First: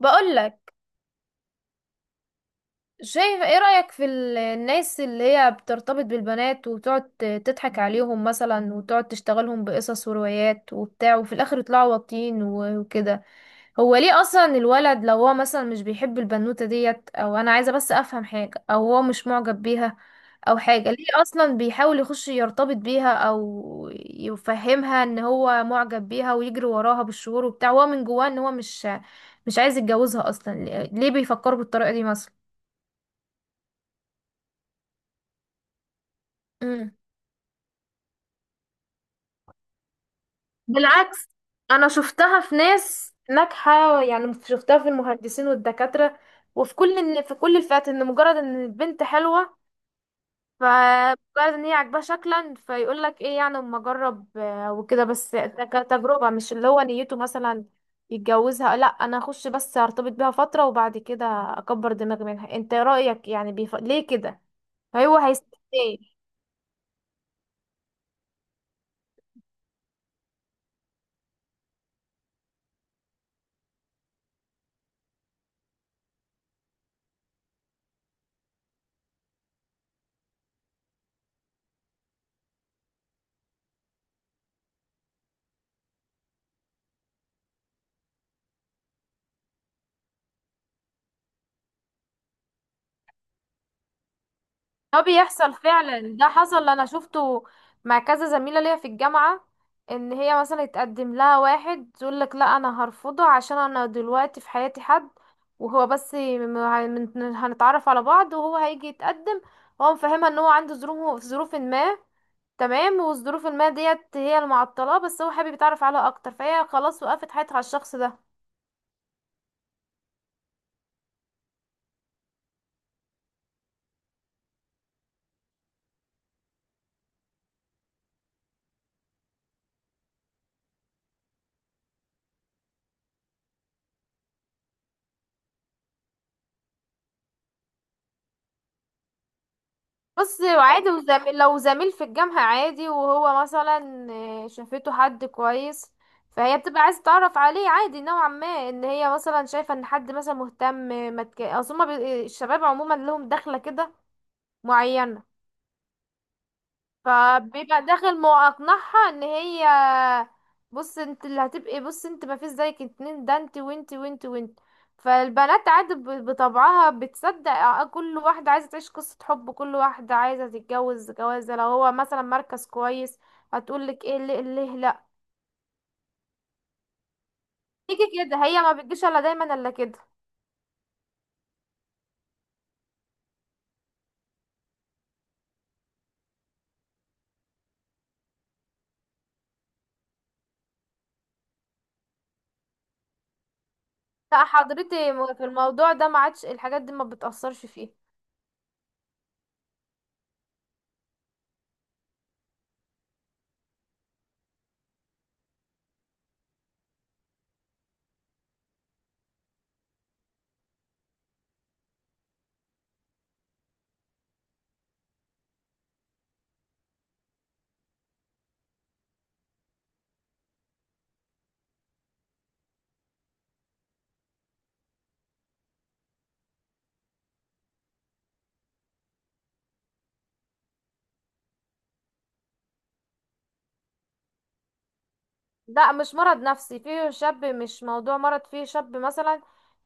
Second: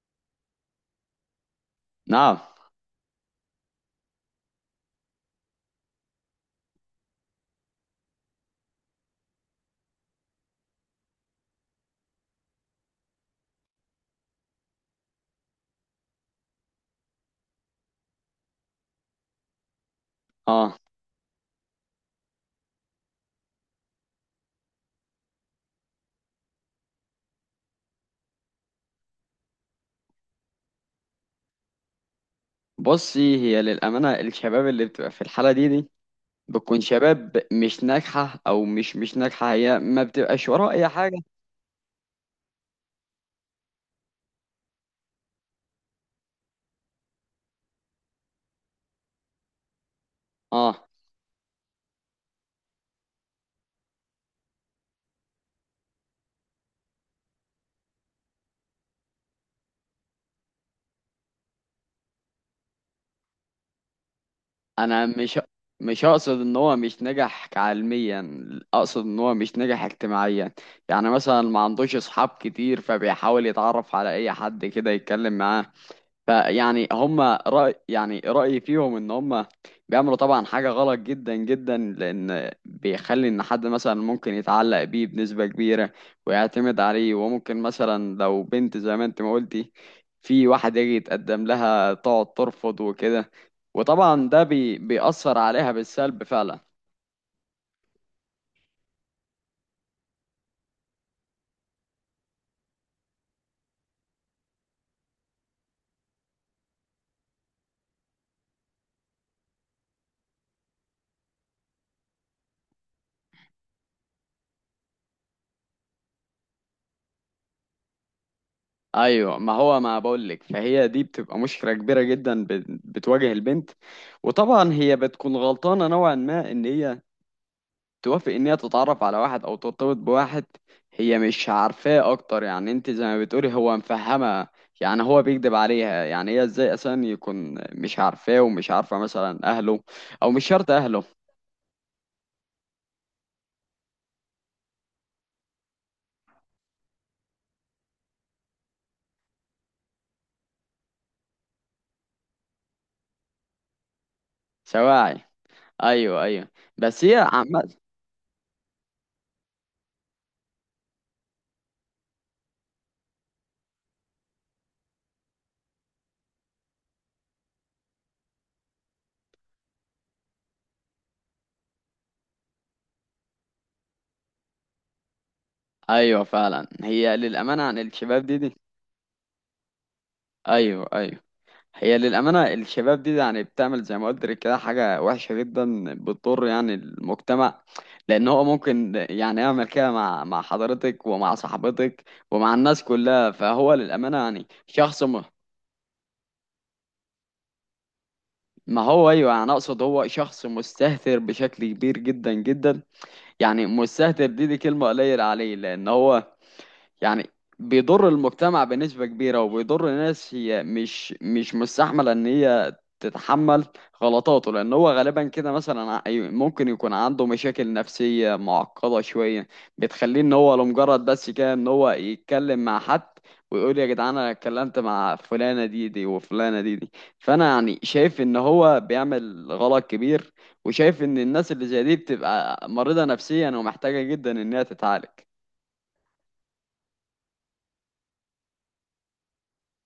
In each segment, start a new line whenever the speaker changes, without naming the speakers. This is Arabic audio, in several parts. بقولك،
نعم.
شايف ايه رأيك في الناس اللي هي بترتبط بالبنات وتقعد تضحك عليهم مثلا، وتقعد تشتغلهم بقصص وروايات وبتاع، وفي الاخر يطلعوا واطيين وكده. هو ليه اصلا الولد لو هو مثلا مش بيحب البنوتة ديت، او انا عايزة بس افهم حاجة، او هو مش معجب بيها او
اه،
حاجة، ليه اصلا بيحاول يخش يرتبط بيها او يفهمها ان هو معجب بيها ويجري وراها بالشهور وبتاع، وهو من جواه ان هو مش عايز يتجوزها اصلا؟ ليه ليه بيفكروا بالطريقة دي مثلا؟
بصي، هي للأمانة الشباب اللي بتبقى في الحالة دي بتكون شباب مش ناجحة، أو مش ناجحة، هي ما بتبقاش وراه أي حاجة.
بالعكس، انا شفتها في ناس ناجحه، يعني شفتها في المهندسين والدكاتره وفي كل إن في كل الفئات، ان مجرد ان البنت حلوه،
اه،
فمجرد ان هي عاجباه شكلا فيقول لك ايه يعني، اما اجرب وكده، بس ده كتجربه، مش اللي هو نيته مثلا يتجوزها، لا، انا اخش بس ارتبط بيها فتره وبعد كده اكبر دماغي منها. انت رايك يعني ليه كده؟
أنا
هو
مش
هيستفيد إيه؟
مش أقصد إن هو مش ناجح علميا، أقصد إن هو مش ناجح اجتماعيا. يعني مثلا ما عندوش أصحاب كتير، فبيحاول يتعرف على أي حد كده يتكلم معاه. فيعني هم رأي يعني رأيي فيهم ان هم بيعملوا طبعا حاجة غلط جدا جدا، لان بيخلي ان حد مثلا ممكن يتعلق بيه بنسبة كبيرة ويعتمد عليه. وممكن مثلا لو بنت زي ما انت ما قلتي، في واحد يجي يتقدم لها تقعد ترفض وكده، وطبعا ده
ده
بيأثر
بيحصل
عليها
فعلا،
بالسلب
ده
فعلا.
حصل، انا شفته مع كذا زميله ليا في الجامعه، ان هي مثلا يتقدم لها واحد تقول لك لا انا هرفضه عشان انا دلوقتي في حياتي حد، وهو بس هنتعرف على بعض وهو هيجي يتقدم، هو مفهمها ان هو عنده ظروف ما، تمام، والظروف ما ديت هي اللي معطلاه، بس هو حابب يتعرف عليها اكتر، فهي خلاص وقفت حياتها على الشخص ده.
ايوه، ما هو ما بقولك، فهي دي بتبقى مشكلة كبيرة جدا بتواجه البنت. وطبعا هي بتكون غلطانة نوعا ما ان هي توافق ان هي تتعرف على واحد او ترتبط بواحد هي مش عارفاه اكتر. يعني انت زي ما بتقولي هو مفهمها، يعني هو بيكذب عليها. يعني هي ازاي اصلا يكون مش عارفاه ومش عارفه مثلا اهله، او
بص،
مش شرط
عادي،
اهله.
وزميل لو زميل في الجامعة عادي وهو مثلا آه، شافته حد كويس، فهي بتبقى عايزة تعرف عليه، عادي نوعا ما ان هي مثلا شايفة ان حد مثلا مهتم. ما تك... اصل هما الشباب عموما لهم دخلة كده
سواعي،
معينة،
ايوه ايوه. بس هي
فبيبقى داخل ما اقنعها ان هي، بص انت اللي هتبقي، بص انت ما فيش زيك اتنين، ده انت وانت وانت وانت، فالبنات عادي بطبعها بتصدق، كل واحدة عايزة تعيش قصة حب، كل واحدة عايزة تتجوز جوازة لو هو مثلا مركز كويس، هتقولك ايه، ليه ليه لا،
ايوه فعلا، هي للامانه عن
تيجي
الشباب دي
كده،
دي
هي ما بتجيش الا دايما الا كده.
ايوه ايوه، هي للأمانة الشباب دي يعني بتعمل زي ما قلت لك كده حاجة وحشة جدا، بتضر يعني المجتمع، لأن هو ممكن يعني يعمل كده مع حضرتك ومع صاحبتك ومع الناس كلها. فهو للأمانة
لا
يعني
حضرتي، في الموضوع ده ما عادش الحاجات دي ما بتأثرش فيه.
ما هو أيوه، يعني أقصد هو شخص مستهتر بشكل كبير جدا جدا. يعني مستهتر دي كلمة قليلة عليه، لأن هو يعني بيضر المجتمع بنسبة كبيرة، وبيضر ناس هي مش مستحملة ان هي تتحمل غلطاته. لان هو غالبا كده مثلا ممكن يكون عنده مشاكل نفسية معقدة شوية، بتخليه ان هو لمجرد بس كده ان هو يتكلم مع حد، ويقول يا جدعان انا اتكلمت مع فلانة دي وفلانة دي. فانا يعني شايف ان هو بيعمل غلط كبير، وشايف ان الناس اللي زي دي بتبقى مريضة نفسيا ومحتاجة جدا انها تتعالج.
لا، مش مرض نفسي، فيه شاب مش موضوع مرض، فيه شاب مثلا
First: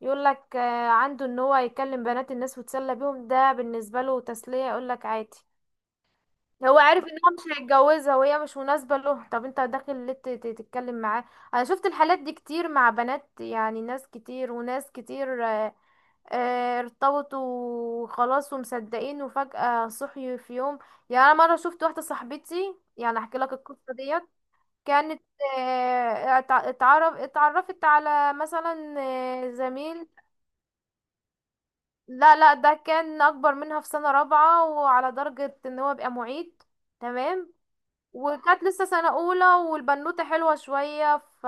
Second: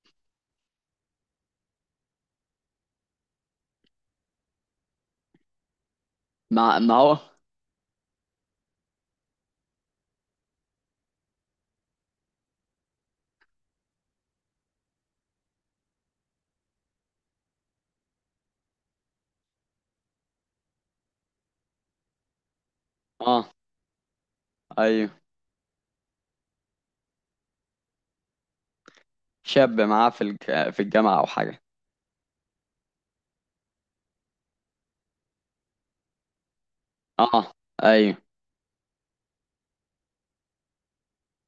يقول لك عنده ان هو يكلم بنات الناس ويتسلى بيهم، ده بالنسبه له تسليه، يقول لك عادي.
مع
هو
ما
عارف ان
هو.
هو مش هيتجوزها وهي مش مناسبه له، طب انت داخل ليه تتكلم معاه؟ انا شفت الحالات دي كتير مع بنات، يعني ناس كتير وناس كتير ارتبطوا وخلاص ومصدقين، وفجأة صحي في يوم. يعني انا مره شفت واحده صاحبتي، يعني احكي
اه
لك القصه ديت،
ايوه،
كانت اتعرفت على مثلا آه،
شاب
زميل.
معاه في الجامعة او حاجة.
لا لا، ده كان اكبر منها في سنة رابعة وعلى درجة ان هو بقى معيد،
اه
تمام،
ايوه.
وكانت لسه سنة اولى والبنوتة حلوة شوية، ف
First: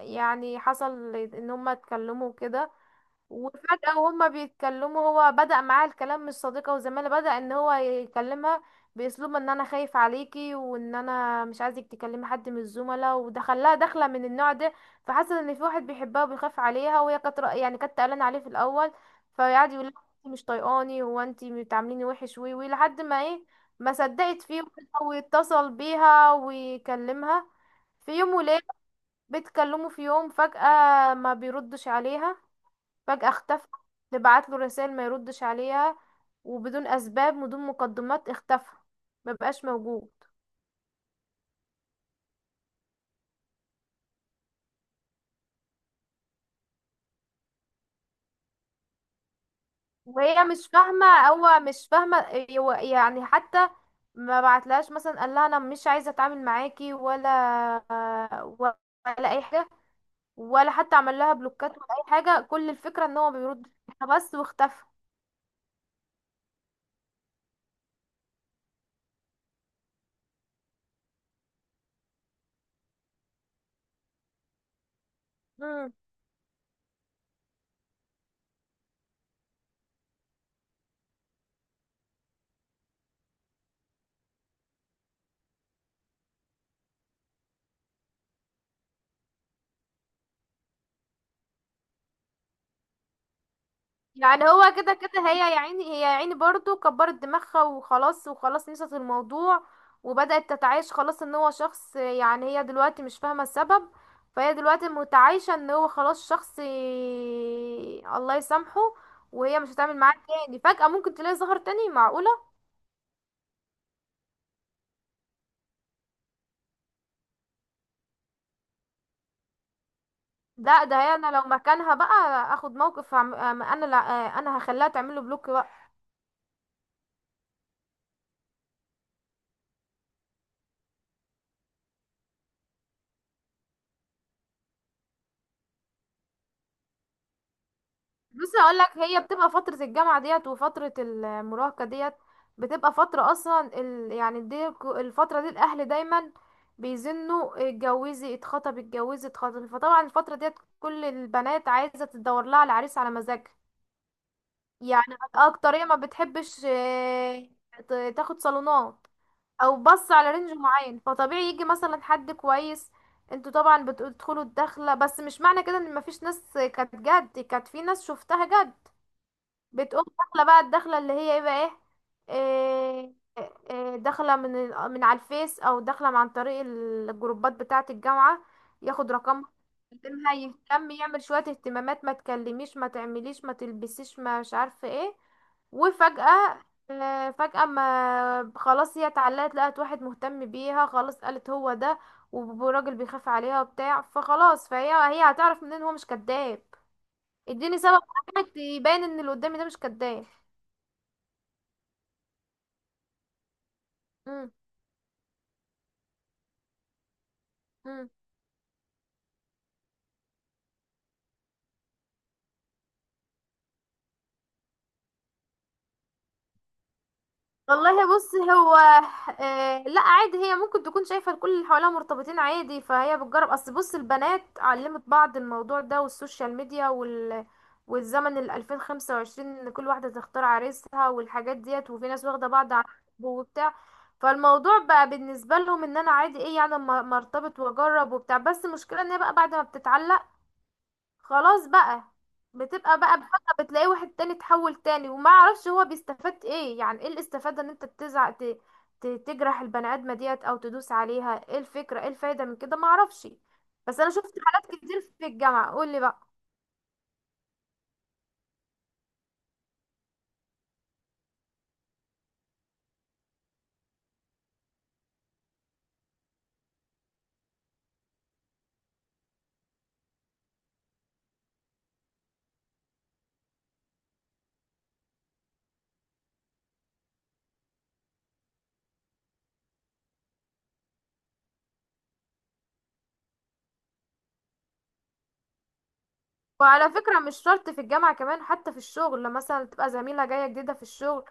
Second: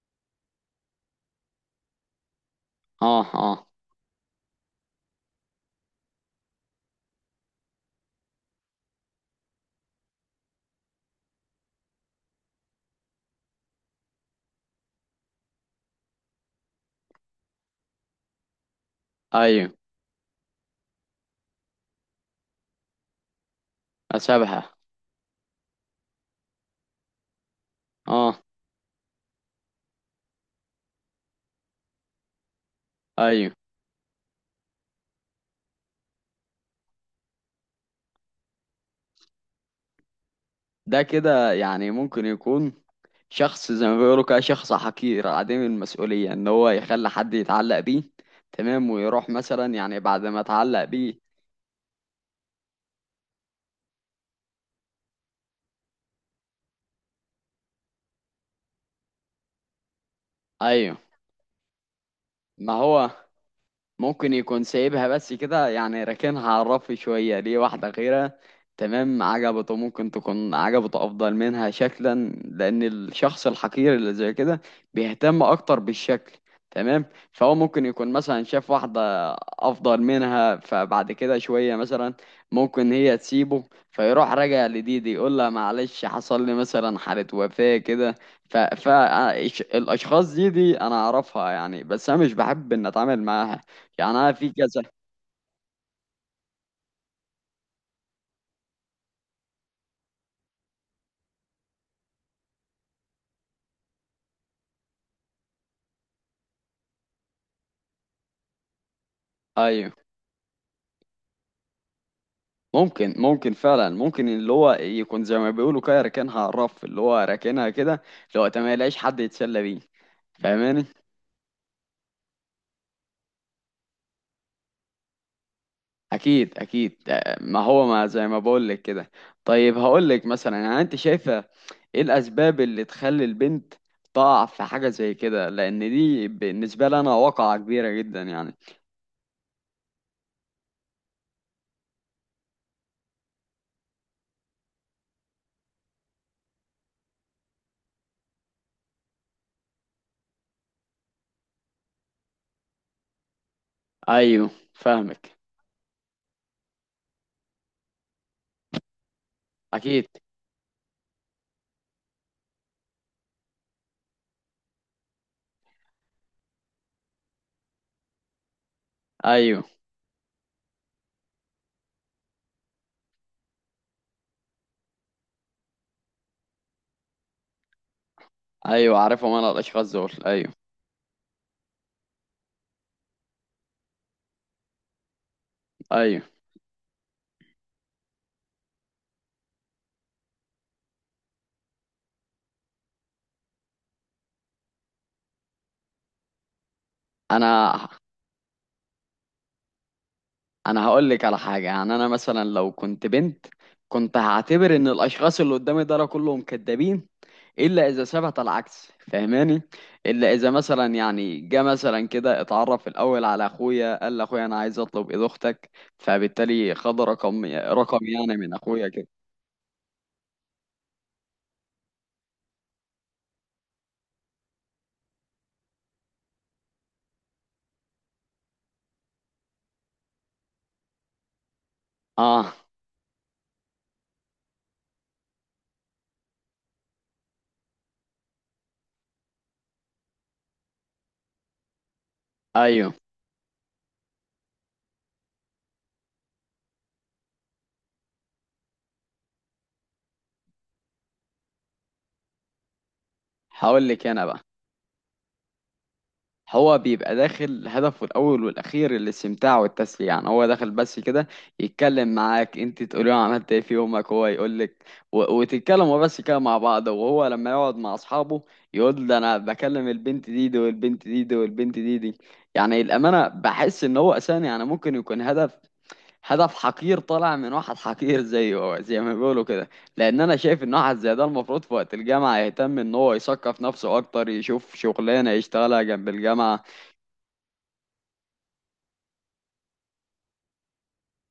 يعني حصل ان هما اتكلموا كده،
اه اه.
وفجأة وهما بيتكلموا هو بدأ معاها الكلام مش صديقة وزميلة، بدأ ان هو يكلمها بأسلوب ان انا خايف عليكي وان انا مش عايزك تكلمي حد من الزملاء، ودخلها دخلة من النوع ده، فحس ان في واحد بيحبها وبيخاف عليها، وهي كانت يعني كانت قلقانة عليه في الاول، فقعد
ايوه.
يقول لها انت مش طايقاني، هو انت بتعامليني وحش، وي وي لحد ما ايه، ما صدقت فيه،
اشبهه.
واتصل بيها ويكلمها في يوم
اه
وليلة بيتكلموا، في يوم فجأة ما بيردش عليها، فجأة
ايوه.
اختفى، تبعت له رسائل ما يردش عليها، وبدون اسباب بدون مقدمات اختفى، ما بقاش موجود.
ده كده يعني ممكن يكون شخص زي ما بيقولوا كده، شخص حقير عديم المسؤولية ان هو يخلي حد يتعلق بيه. تمام، ويروح مثلا يعني بعد ما
وهي مش
اتعلق
فاهمة،
بيه.
هو مش فاهمة، هو يعني حتى ما بعتلهاش مثلا قال لها انا مش عايزة اتعامل معاكي، ولا ولا اي حاجة، ولا
ايوه،
حتى عمل لها بلوكات ولا اي حاجة، كل
ما
الفكرة
هو
ان هو بيرد
ممكن
بس
يكون
واختفى.
سايبها بس كده، يعني راكنها على الرف شوية ليه واحدة غيرها. تمام، عجبته، ممكن تكون عجبته أفضل منها شكلا، لأن الشخص الحقير اللي زي كده بيهتم أكتر بالشكل. تمام، فهو ممكن يكون مثلا شاف واحدة أفضل منها، فبعد كده شوية مثلا ممكن هي تسيبه، فيروح راجع لدي يقول لها معلش حصل لي مثلا حالة وفاة كده. فالأشخاص دي أنا أعرفها يعني، بس أنا مش بحب إن أتعامل معاها. يعني انا
يعني
في
هو
كذا.
كده كده، هي يا عيني، هي يا عيني برضو كبرت دماغها وخلاص، وخلاص نسيت الموضوع، وبدأت تتعايش خلاص ان هو شخص، يعني هي دلوقتي مش فاهمة السبب، فهي دلوقتي متعايشة ان هو خلاص شخص الله يسامحه، وهي مش
ايوه،
هتعمل معاه تاني، فجأة ممكن تلاقي ظهر تاني، معقولة؟
ممكن ممكن فعلا، ممكن اللي هو يكون زي ما بيقولوا كده راكنها على الرف، اللي هو راكنها كده، اللي هو تمام ما يلاقيش حد يتسلى بيه.
لا
فاهماني؟
ده هي انا لو مكانها بقى اخد موقف، انا لا، انا هخليها تعمله بلوك بقى.
اكيد اكيد آه، ما هو ما زي ما بقول لك كده. طيب هقول لك مثلا، يعني انت شايفه ايه الاسباب اللي تخلي البنت تقع في حاجه زي كده؟ لان دي بالنسبه لي انا واقعه كبيره جدا
بص
يعني.
هقول لك، هي بتبقى فترة الجامعة ديت وفترة المراهقة ديت بتبقى فترة اصلا يعني دي الفترة دي الاهل دايما بيزنوا اتجوزي اتخطب اتجوزي اتخطب، فطبعا الفترة ديت كل البنات عايزة تدور لها على عريس على مزاجها،
ايوه
يعني
فاهمك.
اكترية ما بتحبش تاخد صالونات، او
اكيد.
بص على رينج معين، فطبيعي يجي مثلا حد كويس، انتوا طبعا بتدخلوا الدخلة، بس مش معنى كده ان مفيش ناس كانت جد، كانت في ناس شفتها جد،
ايوه
بتقوم داخله بقى الدخله اللي هي ايه بقى، ايه، إيه- إيه، داخله من من على الفيس، او داخله عن طريق الجروبات بتاعه الجامعه،
ايوه،
ياخد
عارفهم
رقم،
انا الاشخاص دول.
يهتمها
ايوه
يهتم يعمل شويه اهتمامات، ما تكلميش ما تعمليش ما تلبسيش ما مش عارفه ايه،
ايوه.
وفجاه آه، فجاه ما خلاص هي اتعلقت، لقت واحد مهتم بيها، خلاص قالت هو ده، وراجل بيخاف عليها وبتاع، فخلاص، فهي هي هتعرف منين هو مش كذاب؟
انا
اديني سبب واحد يبين ان اللي قدامي ده مش كذاب.
انا هقول لك على حاجه، يعني انا مثلا لو كنت بنت كنت
مم.
هعتبر ان الاشخاص اللي قدامي دول كلهم كدابين، الا اذا
مم.
ثبت العكس. فاهماني؟ الا اذا مثلا يعني جه مثلا كده اتعرف الاول على اخويا، قال لاخويا انا عايز اطلب ايد اختك، فبالتالي خد رقم
والله بص،
يعني من
هو
اخويا كده.
آه لا عادي، هي ممكن تكون شايفة الكل اللي حواليها مرتبطين عادي، فهي بتجرب، اصل بص البنات علمت بعض الموضوع ده، والسوشيال ميديا وال والزمن ال 2025، ان كل واحدة تختار عريسها والحاجات ديت، وفي ناس واخدة
اه
بعض عن حب وبتاع، فالموضوع بقى بالنسبة لهم ان انا عادي، ايه يعني اما، أما ارتبط واجرب وبتاع، بس المشكلة ان هي بقى بعد ما بتتعلق خلاص بقى،
ايوه.
بتبقى بقى بفجأة بتلاقي واحد تاني، اتحول تاني، وما اعرفش هو بيستفاد ايه، يعني ايه الاستفادة ان انت تزعق، تجرح البني ادمة ديت او تدوس عليها، ايه الفكرة ايه الفايدة من كده، ما اعرفش،
هقول
بس
لك
انا
انا
شفت
بقى،
حالات كتير في الجامعة، قول لي بقى.
هو بيبقى داخل هدفه الأول والأخير الاستمتاع والتسلية. يعني هو داخل بس كده يتكلم معاك، انت تقولي له عملت ايه في يومك، هو يقولك، وتتكلموا بس كده مع بعض. وهو لما يقعد مع أصحابه يقول ده أنا بكلم البنت دي والبنت دي والبنت دي. يعني الأمانة بحس إن هو أساسا، يعني ممكن يكون هدف حقير طالع من واحد حقير زيه، هو زي ما بيقولوا كده. لأن أنا شايف إن واحد زي ده المفروض في وقت الجامعة يهتم إن هو يثقف نفسه أكتر، يشوف شغلانة يشتغلها جنب الجامعة.
وعلى فكرة مش شرط في الجامعة، كمان حتى في الشغل، لما مثلا تبقى زميلة جاية جديدة في الشغل،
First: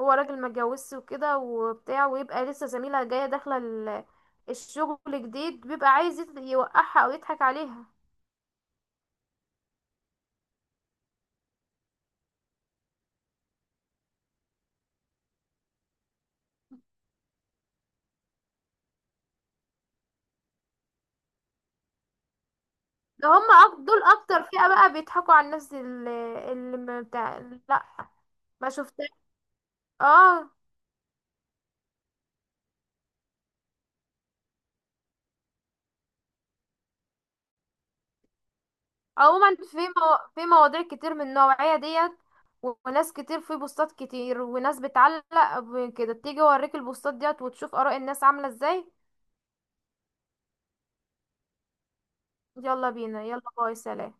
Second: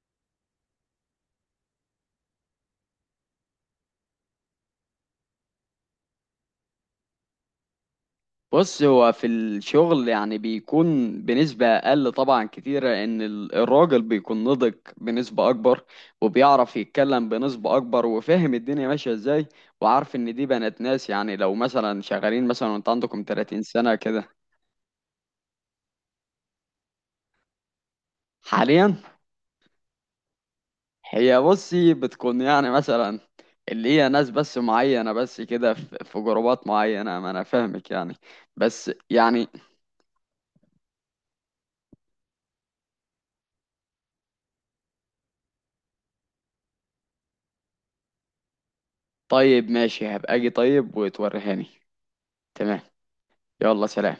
هو راجل ما اتجوزش وكده وبتاع، ويبقى لسه زميلة جاية داخلة الشغل جديد، بيبقى عايز يوقعها او يضحك عليها.
بص، هو في الشغل يعني بيكون بنسبة أقل طبعا كتيرة، إن الراجل بيكون نضج بنسبة أكبر، وبيعرف يتكلم بنسبة أكبر، وفاهم الدنيا ماشية إزاي، وعارف إن دي بنات ناس. يعني لو مثلا شغالين مثلا وأنت عندكم
ده هم
30 سنة
دول
كده
اكتر فئة بقى، بيضحكوا على الناس اللي ما بتاع، لا ما
حاليا.
شفتها، اه
هي بصي بتكون يعني مثلا اللي هي ناس بس معينة بس كده، في في جروبات معينة، ما أنا فاهمك يعني. بس يعني
عموما في مواضيع كتير من النوعية ديت، وناس كتير في بوستات كتير، وناس بتعلق كده، تيجي اوريك البوستات ديت وتشوف آراء الناس عاملة ازاي.
طيب ماشي، هبقى أجي طيب وتوريهاني. تمام،
يلا بينا، يلا باي،
يلا
سلام.
سلام.